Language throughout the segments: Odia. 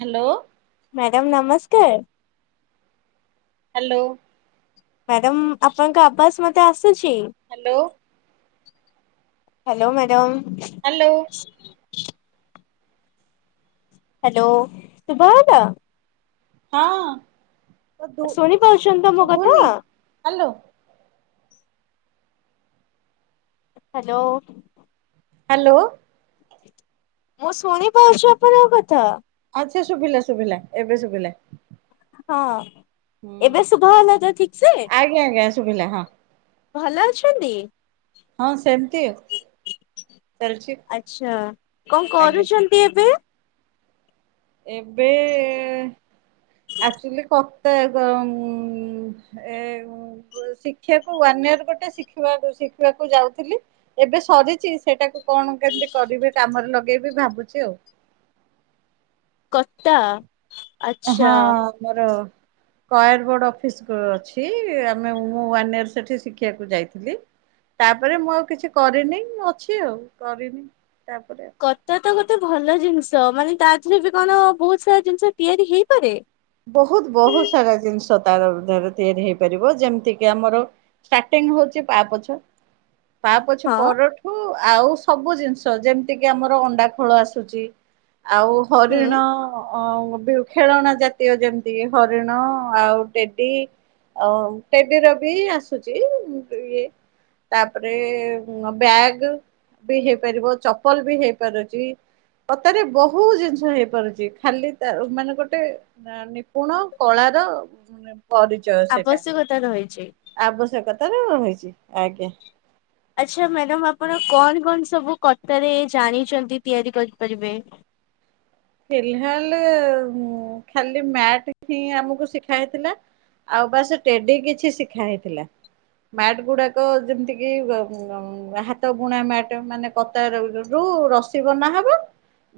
ହେଲୋ। ମ୍ୟାଡ଼ମ ନମସ୍କାର। ହେଲୋ। ମ୍ୟାଡ଼ାମ ଆପଣଙ୍କ ଆବାଜ ମତେ ଆସୁଛି। Hello. Hello madam. Hello. Hello ସୁଭାଗଲା? ହଁ। ତ ଶୁଣି ପାରୁଛନ୍ତି ତ ମୋ କଥା? ହାଲୋ। ହାଲୋ। ହାଲୋ। ମୁଁ ଶୁଣି ପାରୁଛି ଆପଣଙ୍କ କଥା। ଆଚ୍ଛା ଶୁଭିଲା ଶୁଭିଲା ଏବେ ଶୁଭିଲା। ହଁ, ହୁଁ ଏବେ ଶୁଭାଗଲା ତ ଠିକ ସେ? ଆଜ୍ଞା ଆଜ୍ଞା ଶୁଭିଲା ହଁ ଭଲ ଅଛନ୍ତି? ହଁ ସେମିତି ଆଉ ଚାଲିଛି ଆଛା କଣ ଆଜ୍ଞା କରୁଛ ନ୍ତି ଏବେ? ଏବେ ଆକ୍ଟୁଆଲି କ ତ ଏ। [unintelligible] ଶିଖିବାକୁ ୱାନ ଇୟର ଗୋଟେ ଶିଖିବା ଶିଖିବାକୁ ଯାଉଥିଲି। ଏବେ ସରିଛି ସେଇଟାକୁ କଣ କେମିତି କରିବି କାମରେ ଲଗେଇବି ଭାବୁଛି ଆଉ। କତା। ହଁ ଆଚ୍ଛା ମୋର କଏର ବୋର୍ଡ ଅଫିସ ଅଛି ଆମେ ମୁଁ ୱାନ ଇଅର ସେଠି ଶିଖିବାକୁ ଯାଇଥିଲି। ତାପରେ ମୁଁ ଆଉ କିଛି କରିନି ଅଛି ଆଉ କରିନି ତାପରେ। କତା ତ ଗୋଟେ ଭଲ ଜିନିଷ ମାନେ ତା ଦେହରେ ବି କଣ ବହୁତ ସାରା ଜିନିଷ ତିଆରି ହେଇପାରେ। ବହୁତ ବହୁତ ସାରା ଜିନିଷ। ତାରେ ତିଆରି ହେଇପାରିବ ଯେମିତି କି ଆମର ଷ୍ଟାର୍ଟିଂ ହଉଛି ପାପୋଛ। ପା ପୋଛ ହଁ ପରଠୁ ଠୁ ଆଉ ସବୁ ଜିନିଷ ଯେମିତି କିି ଆମର ଅଣ୍ଡା ଖୋଳ ଆସୁଛି ଆଉ ହୁଁ ହରିଣ ଖେଳନା ଯାତ ଜାତୀୟ ଯେମିତି ହରିଣ ଆଉ ଟେଡି ଆଉ ଟେଡିର ବି ଆସୁଛି ଇଏ। ତାପରେ ବ୍ୟାଗ। ବି ହେଇପାରିବ ଚପଲ ବି ହେଇପାରୁଛି। କତାରେ ବହୁତ ଜିନିଷ ହେଇପାରୁଛି ଖାଲି ତା ମାନେ ଗୋଟେ। ତା ନିପୁଣ କଳାର ପରିଚୟ ସେଇଟା। ଆବଶ୍ୟକତା ରହିଛି ଆବଶ୍ୟକତା ର ହୋଇଛି ଆଜ୍ଞା। ଆଚ୍ଛା ମ୍ୟାଡାମ ଆପଣ କଣ କଣ ସବୁ କତାରେ ଜାଣିଛନ୍ତି ତିଆରି କରିପାରିବେ? ଫିଲାଲ ଖାଲି ମ୍ୟାଟ ହିଁ ଆମକୁ ଶିଖା ହେଇଥିଲା। ଆଉ ବାସ ଟେଡି କିଛି ଶିଖା ହେଇଥିଲା। ମ୍ୟାଟ ଗୁଡାକ ଯେମିତି କିି ହାତ ବୁଣା ମ୍ୟାଟ ମାନେ କତା ରୁ ରସି ବନା ହେବ।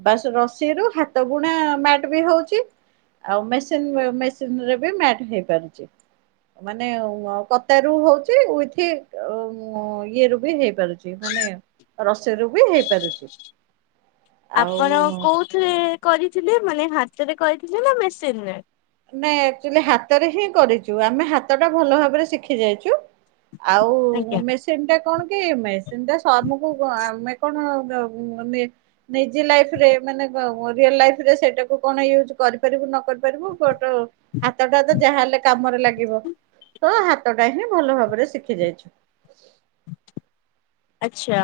ବାସ ରସି ରୁ ହାତ ବୁଣା ମ୍ୟାଟ ବି ହଉଛି। ଆଉ ମେସିନି ମେସିନରେ ବି ମ୍ୟାଟ ହେଇପାରୁଛି। ମାନେ କତାରୁ ହଉଛି ୱିଥ। ଓ ଇଏ ରୁ ବି ହେଇପାରୁଛି ମାନେ ରସି ରୁ ବି ହେଇପାରୁଛି। ଆଉ ଆପଣ କୋଉଥିରେ କରିଥିଲେ ମାନେ ହାତରେ କରିଥିଲେ ନା ମେସିନ ରେ? ନାହିଁ ଆକ୍ଟୁଆଲି ହାତରେ ହିଁ କରିଛୁ ଆମେ ହାତଟା ଭଲ ଭାବରେ ଶିଖି ଯାଇଛୁ। ଆଉ ଆଜ୍ଞା ମେସ ସିନ ଟା କଣ କି ମେସିନ ଟା ସର୍ମକୁ ଆମେ କଣ ଗ ମାନେ। ନିଜି ଲାଇଫ ରେ ମାନେ କଁ ରିଅଲ ଲାଇଫ ରେ ସେଇଟାକୁ କଣ ୟୁଜ କରିପାରିବୁ ନ କରିପାରିବୁ। ଟୋ ହାତଟା ତ ଯାହା ହେଲେ କାମରେ ଲାଗିବ। ତ ହାତଟା ହିଁ ଭଲ ଭାବରେ ଶିଖି ଯାଇଛୁ। ଆଚ୍ଛା।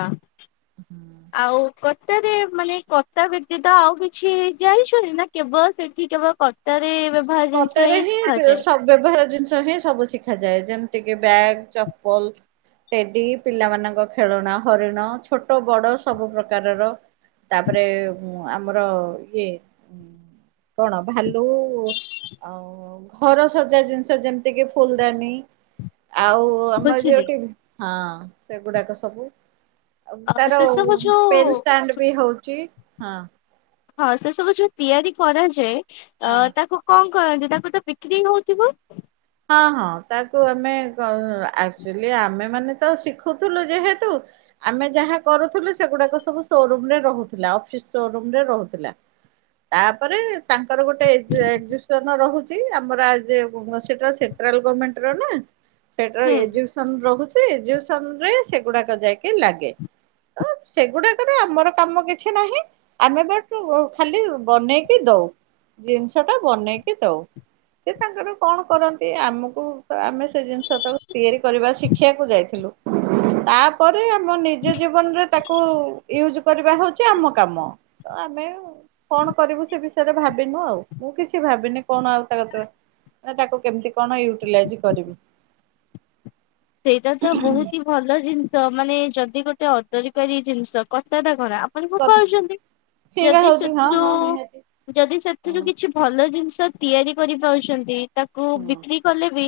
ହୁଁ। ଆଉ କତାରେ ମାନେ କତା ବ୍ୟତିତ ଆଉ କିଛି ଜାଣିଛନ୍ତି ନା କେବଳ ସେଠି କେବଳ କତା। ହାତରେ ବେବ୍ କତାରେ ହିଁ ବେ ସବୁ। ବ୍ୟବହାର ଜିନିଷ ହିଁ ସବୁ ଶିଖାଯାଏ ଯେମିତିକି ବ୍ୟାଗ ଚପଲ। ଟେଡି ପିଲା ମାନଙ୍କ ଖେଳଣା ହରିଣ ଛୋଟ ବଡ ସବୁ ପ୍ରକାରର। ତାପରେ ଆମର ଇଏ କଣ ଭାଲୁ। ଆଉ ଘର ସଜା ଜିନିଷ ଯେମିତିକି ଫୁଲଦାନୀ ଆଉ। ଓ ଆମ ଏରିଆ ବୁଝିଲି। ଟିମ୍ ହଁ ସେଗୁଡାକ ସବୁ। ଆଉ ଅ ତାର ସେ ଉଁ ସବୁ ଯୋଉ ପେନ ଷ୍ଟାଣ୍ଡ ବି ହଉଛି ହଁ। ହଁ ସେ ସବୁ ଯୋଉ ତିଆରି କରାଯାଏ ଅ ହଁ ତାକୁ। କଣ କରନ୍ତି ତାକୁ ତ ବିକ୍ରି ହଉଥିବ। ହଁ ହଁ ତାକୁ ଆମେ କ ଆକ୍ଚୁଲି ଆମେ ମାନେ ତ ଶିଖୁଥିଲୁ ଯେହେତୁ। ଆମେ ଯାହା କରୁଥିଲୁ ସେଗୁଡାକ ସବୁ ସୋରୁମରେ ରହୁଥିଲା ଅଫିସ ସୋରୁମ ରେ ରହୁଥିଲା। ତାପରେ ତାଙ୍କର ଗୋଟେ ଏଜି ଏକ୍ଜିିବିସନ ରହୁଛି ଆମର ଆ ଯେ ଗୋ ସେଟା ସେ ସେଣ୍ଟ୍ରାଲ ଗମେଣ୍ଟ ର ନା ସେଟା ର ହୁଁ। ଏକ୍ଜି ବେସନ ରହୁଛି ଏକ୍ଜିବେସନ ରେ ସେଗୁଡାକ ଯାଇକି ଲାଗେ। ତ ସେଗୁଡାକ ରେ ଆମର କାମ କିଛି ନାହିଁ। ଆମେ ବଟ୍ ଓ ଖାଲି ବନେଇକି ଦଉ ଜିନିଷ ଟା ବନେଇକି ଦଉ। ସିଏ ତାଙ୍କର କଣ କରନ୍ତି। ସେ ଆମକୁ ଆମେ ସେ ଜିନିଷ‌ଟାକୁ ତିଆରି କରିବା ଶିଖିବାକୁ ଯାଇଥିଲୁ ତାପ୍ ପରେ ଆମ ନିଜ ଜୀବନରେ ତାକୁ ୟୁଜ କରିବା ହଉଚି ଆମ କାମ। ତ ଆମେ କଣ କରିବୁ ସେ ବିଷୟରେ ଭାବିନୁ ଆଉ ମୁଁ କିଛି ଭାବିନି କଣ ଆଉ ତା ର। ମାନେ ତାକୁ କେମିତି କଣ ୟୁଟିଲାଇଜି କରିବି। ସେଇଟା ତ ବହୁତ ହି ଭଲ ଜିନିଷ ମାନେ ଯଦି ଗୋଟେ ଅଦରିକାରୀ ଜିନିଷ କତା ଟା କଣ। ମାନେ କଥା ପୋପାଡୁ ଛନ୍ତି ଫିଙ୍ଗା ଯଦି ହଉଛି ହଁ ସେଥିରୁ ହଁ ନିହାତି। ଯଦି ସେଥିରୁ ହୁଁ କିଛି। ଭଲ ଜିନିଷ ତିଆରି କରି ପାରୁଛନ୍ତି। ତାକୁ ହୁଁ ବିକ୍ରି କଲେ ବି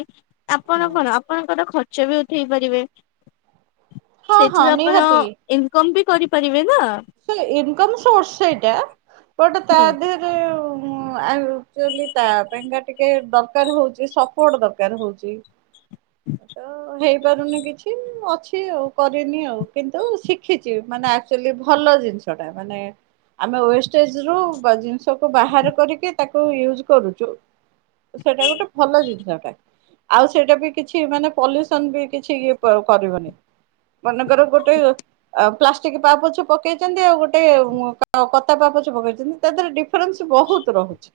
ହୁଁ। ଆପଣ କଣ ଆପଣଙ୍କର ଖ ଖର୍ଚ ବି ଉଠେଇ ପାରିବେ ହଁ ହଁ ସେଇଥିରୁ ଆପଣ। ନିହାତି ଇନକମ ବି କରିପାରିବେ ନା। ସେ ଇନକମ୍ ସୋର୍ସ ସେଇଟା ବଟ ତା ହୁଁ ଦେହେ ହଁ ଆଉ ଆକଚୁଆଲି ତା ପାଇଁକା ଟିକେ ଦରକାର ହଉଚି ସପୋର୍ଟ ଦରକାର ହଉଚି। ତ ହେଇପାରୁନି କିଛି। ଅଛି ଆଉ କରିନି ଆଉ କିନ୍ତୁ ଶିଖିଛି ମାନେ ଆକଚୁଲି ଭ ଭଲ ଜିନିଷ ଟା ମାନେ ଆମେ ୱେଷ୍ଟେଜ ରୁ ବା ଜିନିଷକୁ ବାହାର କରିକି। ତାକୁ ୟୁଜ କରୁଚୁ ତ ସେଇଟା ଗୋଟେ ଭଲ ଜିନିଷଟା। ଆଉ ସେଇଟା ବି କିଛି ମାନେ ପଲ୍ୟୁସନ ବି କିଛି ଇଏ ପ କରିବନି। ମନେକର ଗୋଟେ ଆ ପ୍ଲାଷ୍ଟିକ ପା ପୋଛ। ପକେଇଚନ୍ତି ଆଉ ଗୋଟେ ଅଁ କ କତା ପା ପୋଛ ପକେଇଚନ୍ତି ତା ଦିହରେ ଡିଫରେନ୍ସ ବହୁତ ରହୁଛି।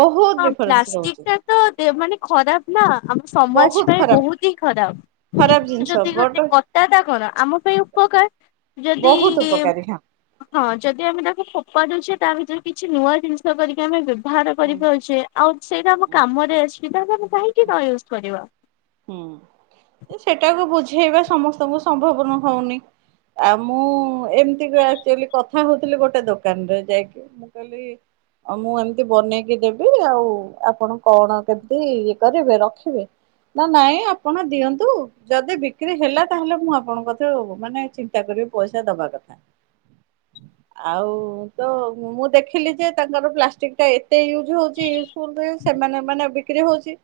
ବହୁତ ହଁ ଡିଫରେନ୍ସ ରହୁଛି ପ୍ଲାଷ୍ଟିକ ଟା ତ ମାନେ ଖରାପ ନା ଆମ ସମାଜ ବହୁତ ପାଇଁ ଖରାପ ବହୁତ ହି ଖରାପ। କିନ୍ତୁ ଜିନିଷ ଯଦି ବଟ ଗୋଟେ କଟାଟା କଣ ଆମ ପାଇଁ ଉପକାର ଯଦି ବହୁତ ଉପକାରୀ ହଁ। ହଁ ଯଦି ଆମେ ତାକୁ ଫୋପାରି ଜଉଛେ ତା ଭିତରୁ କିଛି ନୂଆ ଜିନିଷ କରିକି ଆମେ ବ୍ୟବହାର କରିପାରୁ ଆଉ ସେଇଟା ଆମ କାମରେ ଅସୁଛି ତାଲେ ଆମେ କାହିଁକି ନ ୟୁଜ କରିବା। ହୁଁ ଏ ସେଟାକୁ ବୁଝେଇବା ସମସ୍ତଙ୍କୁ ସମ୍ଭବ ନ ହଉନି। ଆଉ ମୁଁ ଏମିତି ଆକଚୁଆଲି କଥା ହଉଥିଲି ଗୋଟେ ଦୋକାନରେ ଯାଇକି କିଏ। ଆଉ ମୁଁ ଏମିତି ବନେଇକି ଦେବି ଆଉ ଆପଣ କଣ କେମିତି ଇଏ କରିବେ ରଖିବେ। ନା ନାଇଁ ଆପଣ ଦିଅନ୍ତୁ ଯଦି ବିକ୍ରି ହେଲା ତାହେଲେ ମୁଁ ଆପଣଙ୍କୁ କତି ମାନେ ଚି ଚିନ୍ତା କରିବି ପଇସା ଦବା କଥା। [inaudible] ଆଉ ତ ମୁଁ ଦେଖିଲି ଯେ ତାଙ୍କର ପ୍ଲାଷ୍ଟିକ ଟା ଏତେ ୟୁଜ୍ ହଉଚି ପୁନ୍‌ ବେ ସେମାନେ ମାନେ ବିକ୍ରି ହଉଛି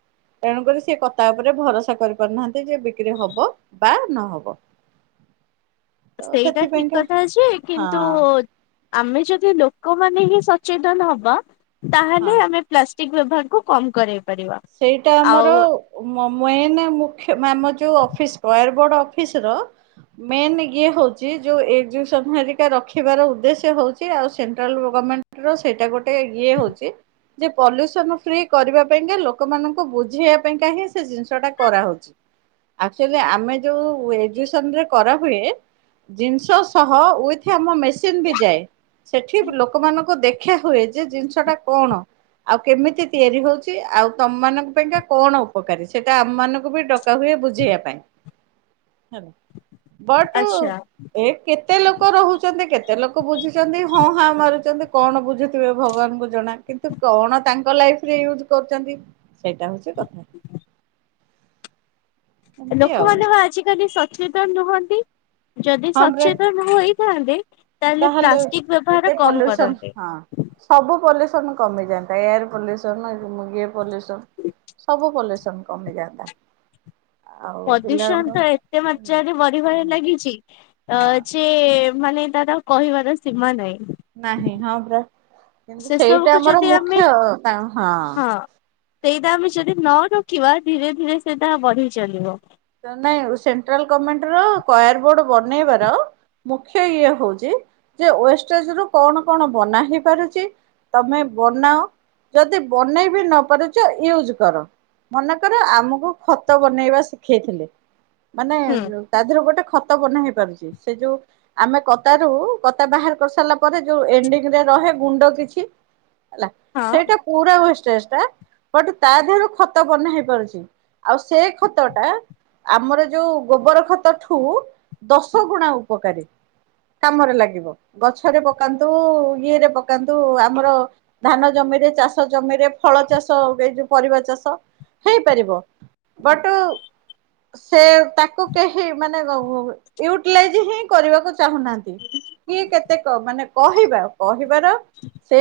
ତେଣୁକରି ସେ କ ତା ଉପରେ ଭରସା କରିପାରୁନାହାନ୍ତି ଯେ ବିକ୍ରି ହବ ବା ନହବ। ତ ସେଇଟା ଠିକ୍ ସେଥିପାଇଁକା କଥା ଯେ ହଁ କିନ୍ତୁ ଆମେ ଯଦି ଲୋକମାନେ ହିଁ ସଚେତନ ହବା ହଁ ତାହେଲେ ଆମେ ପ୍ଲାଷ୍ଟିକ୍ ବ୍ୟବହାରକୁ କମ୍ କରେ ସେଇଟା ଆମର ମ ମ ମେନେ ମୁଖ୍ୟ ଆମ ଯୋଉ ଅଫିସାର ରୟାର ବୋର୍ଡ ଅଫିସ ର ମେନ୍ ଇଏ ହଉଛି ଯେଉଁ ଏଜୁକସନ ହେରିକା ରଖିବାର ଉଦ୍ଦେଶ୍ୟ ହଉଛି ଆଉ ସେଣ୍ଟ୍ରାଲ୍ ଗମେଣ୍ଟ ସେଇଟା ଗୋଟେ ଇଏ ହଉଛି ଯେ ପଲ୍ୟୁସନ ଫ୍ରି କରିବା ପାଇଁକା ଲୋକ ଲୋକମାନଙ୍କୁ ବୁଝେଇବା ପାଇଁ କା ହିଁ ସେ ଜିନିଷ ଟା କରାହଉଛି। ଆକଚୁଆଲି ଆମେ ଯୋଉ ଏଜୁସନରେ କରାହୁଏ ଜିନିଷ ସହ ୱିଥ ଆମ ମେସିନ ବି ଯାଏ। ସେଠି ଲୋକମାନଙ୍କୁ ଦେଖା ହୁଏ ଯେ ଜିନିଷ ଟା କଣ। ଆଉ କେମିତି ତିଆରି ହଉଛି ଆଉ ତମମାନଙ୍କ ପାଇଁକା କଣ ଉପକାରୀ ସେଟା ଆମମାନଙ୍କୁ ବି ଡକା ହୁଏ ବୁଝେଇବା ପାଇଁ। ହ ବଟୁ। ଆଚ୍ଛା ଏ କେତେ ଲୋକ ରହୁଚନ୍ତି କେତେ ଲୋକ ବୁଝୁଚନ୍ତି ହଁ ହାଁ ମାରୁଚନ୍ତି କଣ ବୁଝୁଥିବେ ଭଗବାନଙ୍କୁ ଜଣା। କିନ୍ତୁ କଣ ତାଙ୍କ ଲାଇଫରେ ୟୁଜ କରୁଚନ୍ତି ସେଇଟା ହଉଛି କଥା। ଏମିତି ଲୋକ ଆଉ ମାନେ ପା ଆଜିକାଲି ସଚେତନ ନୁହନ୍ତି। ଯଦି ହଁ ପରା ସଚେତନ ହୋଇଥାନ୍ତେ ତାହେଲେ ପ୍ଲାଷ୍ଟିକ ଏତେ ବ୍ୟବହାର କମ ପଲ୍ୟୁସନ କରନ୍ତେ। ହଁ। ସବୁ ପଲ୍ୟୁସନ କମିଯାନ୍ତା ଏୟାର ପଲ୍ୟୁସନ ଇଏ ପଲ୍ୟୁସନ। ସବୁ ପଲ୍ୟୁସନ କମି ଯାଆନ୍ତା। ପ୍ରଦୂଷଣ ଟା ଏତେ ମାତ୍ରାରେ ବଢିବାରେ ଲାଗିଛି ଅ ଯେ ହଁ ସେ ମାନେ ତାର କହିବାର ସୀମା ନାହିଁ। ନାହିଁ ହଁ ପରା କିନ୍ତୁ ସେ ସେଇଟା ସବୁକୁ ଆମର ଯଦି ଆମେ ମୁଖ୍ୟ ହଁ। ହଁ ସେଇଟା ଆମେ ଯଦି ନ ରୋକିବା ଧୀରେ ଧୀରେ ସେଇଟା ବଢିଚାଲିବ। ନାଇଁ ସେଣ୍ଟ୍ରାଲ ଗଭର୍ଣ୍ଣମେଣ୍ଟ ର କୟାର ବୋର୍ଡ ବନେଇବାର ମୁଖ୍ୟ ଇଏ ହଉଛି ଯେ ୱେଷ୍ଟଜ ରୁ କଣ କଣ ବନା ହେଇପାରୁଛି ତମେ ବନାଅ ଯଦି ବନେଇ ବି ନ ପାରୁଛ ୟୁଜ କର। ମନେକର ଆମକୁ ଖତ ବନେଇବା ଶିଖେଇଥିଲେ ମାନେ ହୁଁ ତା ଦେହରେ ଗୋଟେ ଖତ ବନା ହେଇ ପାରୁଛି ସେ ଯୋଉ ଆମେ କତା ରୁ କତା ବାହାର କରି ସାରିଲା ପରେ ଯୋଉ ଏଣ୍ଡିଙ୍ଗ ରେ ରହେ ଗୁଣ୍ଡ କିଛି ହେଲା ହଁ ସେଇଟା ପୁରା ୱଷ୍ଟେଜ୍ଟା ହେଟୁ ତାଦେହରୁ ଖତକନେ ହେଇ ପାରୁଚି ଆଉ ସେଇ ଖତ ଟା ଆମର ଯୋଉ ଗୋବର ଖତଠୁ ଦଶ ଗୁଣା ଉପକାରୀ କାମରେ ଲାଗିବ ଗଛରେ ପକାନ୍ତୁ ଇଏରେ ପକାନ୍ତୁ ଆମର ଧାନ ଜମିରେ, ଚାଷ ଜମିରେ ଫଳ ଚାଷହୁଏ ଏଯୋଉ ପରିବା ଚାଷ ହେଇପାରିବ। ବଟୁ ସେ ତାକୁ କେହି ମାନେ ୟୁଟିଲାଇଜ୍ ହିଁ କରିବାକୁ ଚାହୁଁନାହାନ୍ତି। କିଏ କେତେ କମ୍ ମାନେ କହିବା କହିବାର ସେ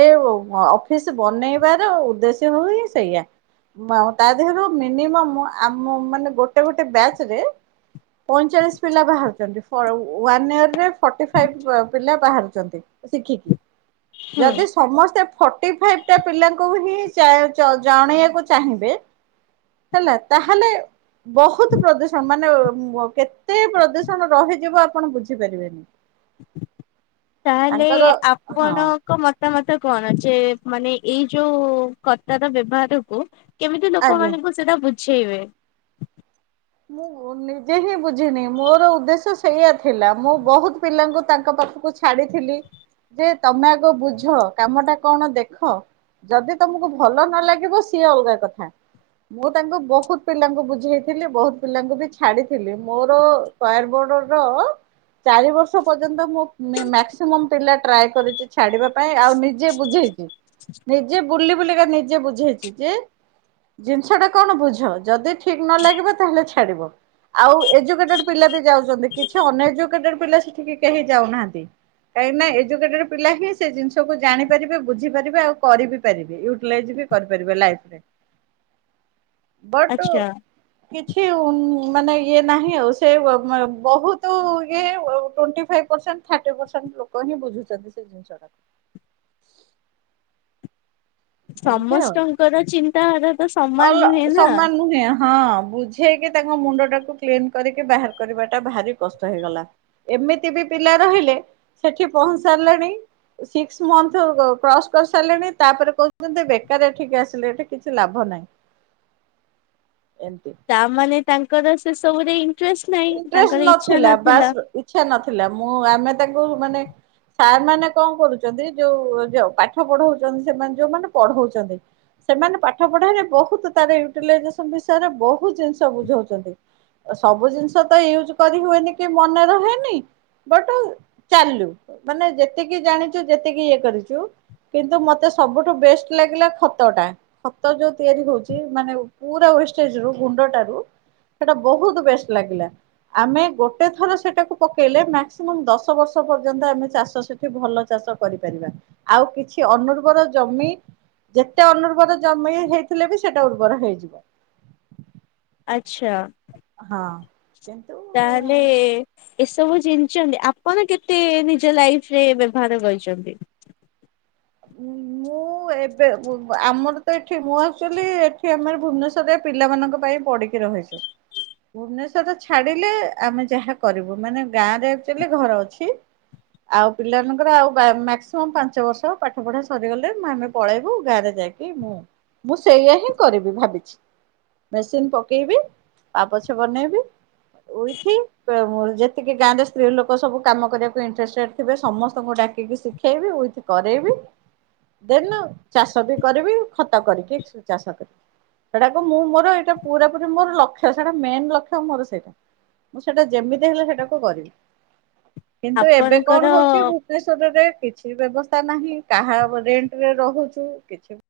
ଅଫିସ୍ ବନେଇବାର ଉଦ୍ଦେଶ୍ୟ ହୁଏ ସେଇଆ। ତା ଦେହରୁ ମିନିମମ୍ ଆମ ମାନେ ଗୋଟେ ଗୋଟେ ବ୍ୟାଚରେ ପଇଁଚାଳିଶି ପିଲା ବାହାରୁଚନ୍ତି ଫୋର ୱାନ ଇୟରରେ ଫର୍ଟି ଫାଇଭ୍ ପିଲା ବାହାରୁଚନ୍ତି। ଶିଖିକି ହୁଁ ଯଦି ସମସ୍ତେ ଫର୍ଟି ଫାଇଭଟା ପିଲାଙ୍କୁ ହିଁ ଚା ଚ ଜଣେଇବାକୁ ଚାହିଁବେ ହେଲା ତାହେଲେ ବହୁତ ପ୍ରଦୂଷଣ ମାନେ କେତେ ପ୍ରଦୂଷଣ ରହିଯିବ ଆପଣ ବୁଝିପାରିବେନି। ହୁଁ। ତାହେଲେ ହଁ ଆପଣ ଙ୍କ ମତାମତ କଣ ଯେ ମାନେ ଏଇ ଯୋଉ କତାର ବ୍ୟବହାରକୁ କେମିତି ଆଜ୍ଞା। ଲୋକମାନଙ୍କୁ ସେଟା ବୁଝେଇବେ? ମୁଁ ନିଜେ ହିଁ ବୁଝିନି ମୋର ଉଦ୍ଦେଶ୍ୟ ସେଇଆ ଥିଲା ମୁଁ ବହୁତ୍ ପିଲାଙ୍କୁ ତାଙ୍କ ପାଖକୁ ଛାଡ଼ିଥିଲି ଯେ ତମେ ଆଗ ବୁଝ କାମଟା କଣ ଦେଖ ଯଦି ତମକୁ ଭଲ ନଲାଗିବ ସିଏ ଅଲଗା କଥା। ମୁଁ ତାଙ୍କୁ ବହୁତ୍ ପିଲାଙ୍କୁ ବୁଝେଇଥିଲି ବହୁତ୍ ପିଲାଙ୍କୁବି ଛାଡ଼ିଥିଲି ମୋର କ୍ୟାର୍ ବୋର୍ଡର ଚାରି ବର୍ଷ ପର୍ଯ୍ୟନ୍ତ ମୁଁ ମାକ୍ସିମମ୍ ପିଲା ଟ୍ରାଏ କରିଚି ଛାଡ଼ିବା ପାଇଁ ଆଉ ନିଜେ ବୁଝେଇଚି। ନିଜେ ବୁଲି ବୁଲିକା ନିଜେ ବୁଝେଇଚି ଯେ ଜିନିଷଟା କଣ ବୁଝ ଯଦି ଠି ଠିକ୍ ନଳଲାଗିବ ତାହେଲେ ଛାଡ଼ିବ। ଆଉ ଏୁଯୁକେଟଡ ପିଲାବି ଯାଉଚନ୍ତି କିଛି ଅନେଇଯୁକେଟି ପିଲା ସେଠି କେହି ଯାଉନାହାନ୍ତି। କାହିଁକିନା ଏଜୁକେଟେଡ ପିଲାହିଁ ସେଜିନିଷକୁ ଜାଣିପାରିବେ ବୁଝି ପାରିବେ ଆଉ କରିି ପାରିବେ ୟୁଟିଲାଇଜବି କରିପାରିବେ ଲାଇଫ୍ରେ। [inaudible] ବଟ୍ ଆଚ୍ଛା କିୟୁ ମାନେ ଇଏ ନାହିଁ ଆଉ ସେ ଵ ବହୁତ୍ ଇଏ twenty five percent. Thirty percent ଲୋକହିଁ ବୁଝୁଚନ୍ତି ସେଜିନିଷଟାକୁ। ଏମିତି ଆଉ। ସମସ୍ତଙ୍କର ଚିନ୍ତାଧାରାତ ସମାନ ଅଲ ନୁହେଁ ନା। ସମାନ ହଁ ବୁଝି ଠେଇକି ତାଙ୍କ ମୁଣ୍ଡ ଟାକୁ କ୍ଲିନ କରିକି ବାହାର କରିବାଟା ଭାରି କଷ୍ଟ ହେଇଗଲା। ଏମିତିବି ପିଲା ରହିଲେ ସେଠି ପହ ସାରିଲେଣି ସିକ୍ସ ମନ୍ଥ କ୍ରସ କରିସାରିଲେଣି ତାପରେ କହୁଚନ୍ତି ବେକାର ଏଠିକି ଆସିଲେ ଏଠି କିଛି ଲାଭ ନାହିଁ। ଏମିତି। ତାମାନେ ତାଙ୍କର ସେସବୁରେ ଇଣ୍ଟରେଷ୍ଟ ନାହିଁ ଇଣ୍ଟରେଷ୍ଟ ତାଙ୍କର ଇଚ୍ଛା ବାସ୍ ନଥିଲା। ଇଚ୍ଛା ନଥିଲା ମୁଁ ଆମେ ତାଙ୍କୁ ମାନେ ସାର୍ କଣ କରୁଚନ୍ତି ଯୋଉ ଯଉ ପାଠ ପଢଉଚନ୍ତି ସେମାନେ ଯୋଉମାନେ ପଢଉଚନ୍ତି। ସେମାନେ ପାଠ ପଢାରେ ବହୁତ ତାର ୟୁଟିଲାଇଜେସନ ବିଷୟରେ ବହୁତ ଜିନିଷ ବୁଝଉଚନ୍ତି। ସବୁ ଜିନିଷ ତ ୟୁଜ କରି ହୁଏନି କି ମନେ ରୁହେନି ବଟ ଚାଲୁ ମାନେ ଯେତିକି ଜାଣିଚୁ ଯେତିକି ଇଏ କରିଚୁ କିନ୍ତୁ ମୋତେ ସବୁଠୁ ବେଷ୍ଟ ଲାଗିଲା ଖତ ଟା। ଖତ ଯୋଉ ତିଆରି ହଉଚି ମାନେ ପୁରା ୱେଷ୍ଟେଜ ରୁ ଗୁଣ୍ଡ ଟାରୁ ସେଇଟା ବହୁତ ବେଷ୍ଟ ଲାଗିଲା। ଆମେ ଗୋଟେ ଥର ସେଟାକୁ ପକେଇଲେ ମାକ୍ସିମମ୍ ଦଶ ବର୍ଷ ପର୍ଯ୍ୟନ୍ତ ଆମେ ଚାଷ ସେ ଠି ଭଲ ଚାଷ କରିପାରିବା। ଆଉ କିଛି ଅନର୍ବର ଜମି ଯେତେ ଅନୁର୍ବର ଜମି ହେଇଥିଲେ ବି ସେଟା ଉର୍ବର ହେଇଯିବ। ଆଚ୍ଛା। ହଁ। କିନ୍ତୁ [unintelligible] ଏସବୁ ଜିନଚନ୍ତି ଆପଣ କେତେ ନିଜ ଲାଇଫ ରେ ବ୍ୟବହାର କରିଚନ୍ତି? ମୁଁ ମୁଁ ଏବେ ଉବ ଆମର ତ ଏଠି ମୁଁ ଆଚୁଆଲି ଏଠି ଆମର ଭୁବନେଶ୍ୱର ରେ ପିଲାମାନଙ୍କ ପାଇଁ ପଢ଼ିକି ରହିଚି। ଭୁବନେଶ୍ଵରରେ ଛାଡିଲେ ଆମେ ଯାହା କରିବୁ ମାନେ ଗାଁ ରେ ଆଚୁଲି ଘର ଅଛି। ଆଉ ପିଲାମାନଙ୍କର ଆଉ ମାକ୍ସିମମ୍ ପାଞ୍ଚ ବର୍ଷ ପାଠ ପଢା ସରିଗଲେ ଆମେ ପଳେଇବୁ। ଗାଁରେ ଯାଇକି ମୁଁ ମୁଁ ସେଇଆ ହିଁ କରିବି ଭାବିଚି। ମେସିନ୍ ପକେଇବି ପାପୋଛ ବନେଇବି ଉଇଥି ଯେ ତିକି ଗାଁରେ ସ୍ତ୍ରୀ ଲୋକ ସବୁ କାମ କରିବାକୁ ଇଣ୍ଟରେଷ୍ଟେଡ଼୍ ଥିବେ ସମସ୍ତଙ୍କୁ ଡାକିକି ଶିଖେଇବି ଉଇଥି କରେଇବି। ଦେନ ଚାଷ ବି କରିବି ଖତ କରିକି ଚାଷ କରିବି। ସେଇଟାକୁ ମୁଁ ମୋର ଏଇଟା ପୁରାପୁରି ମୋର ଲକ୍ଷ୍ୟ ସେଟା ମେନ ଲକ୍ଷ୍ୟ ମୋର ସେଇଟା। ମୁଁ ସେଟା ଯେମିତି ହେଲେ ସେଟାକୁ କରିବି। କିନ୍ତୁ ଏବେ କଣ ଆପଣଙ୍କର ହଉଚି ଭୁବନେଶ୍ୱରରେ କିଛି ବ୍ୟବସ୍ଥା ନାହିଁ କାହା ରେଣ୍ଟରେ ରହୁଛୁ କିଛି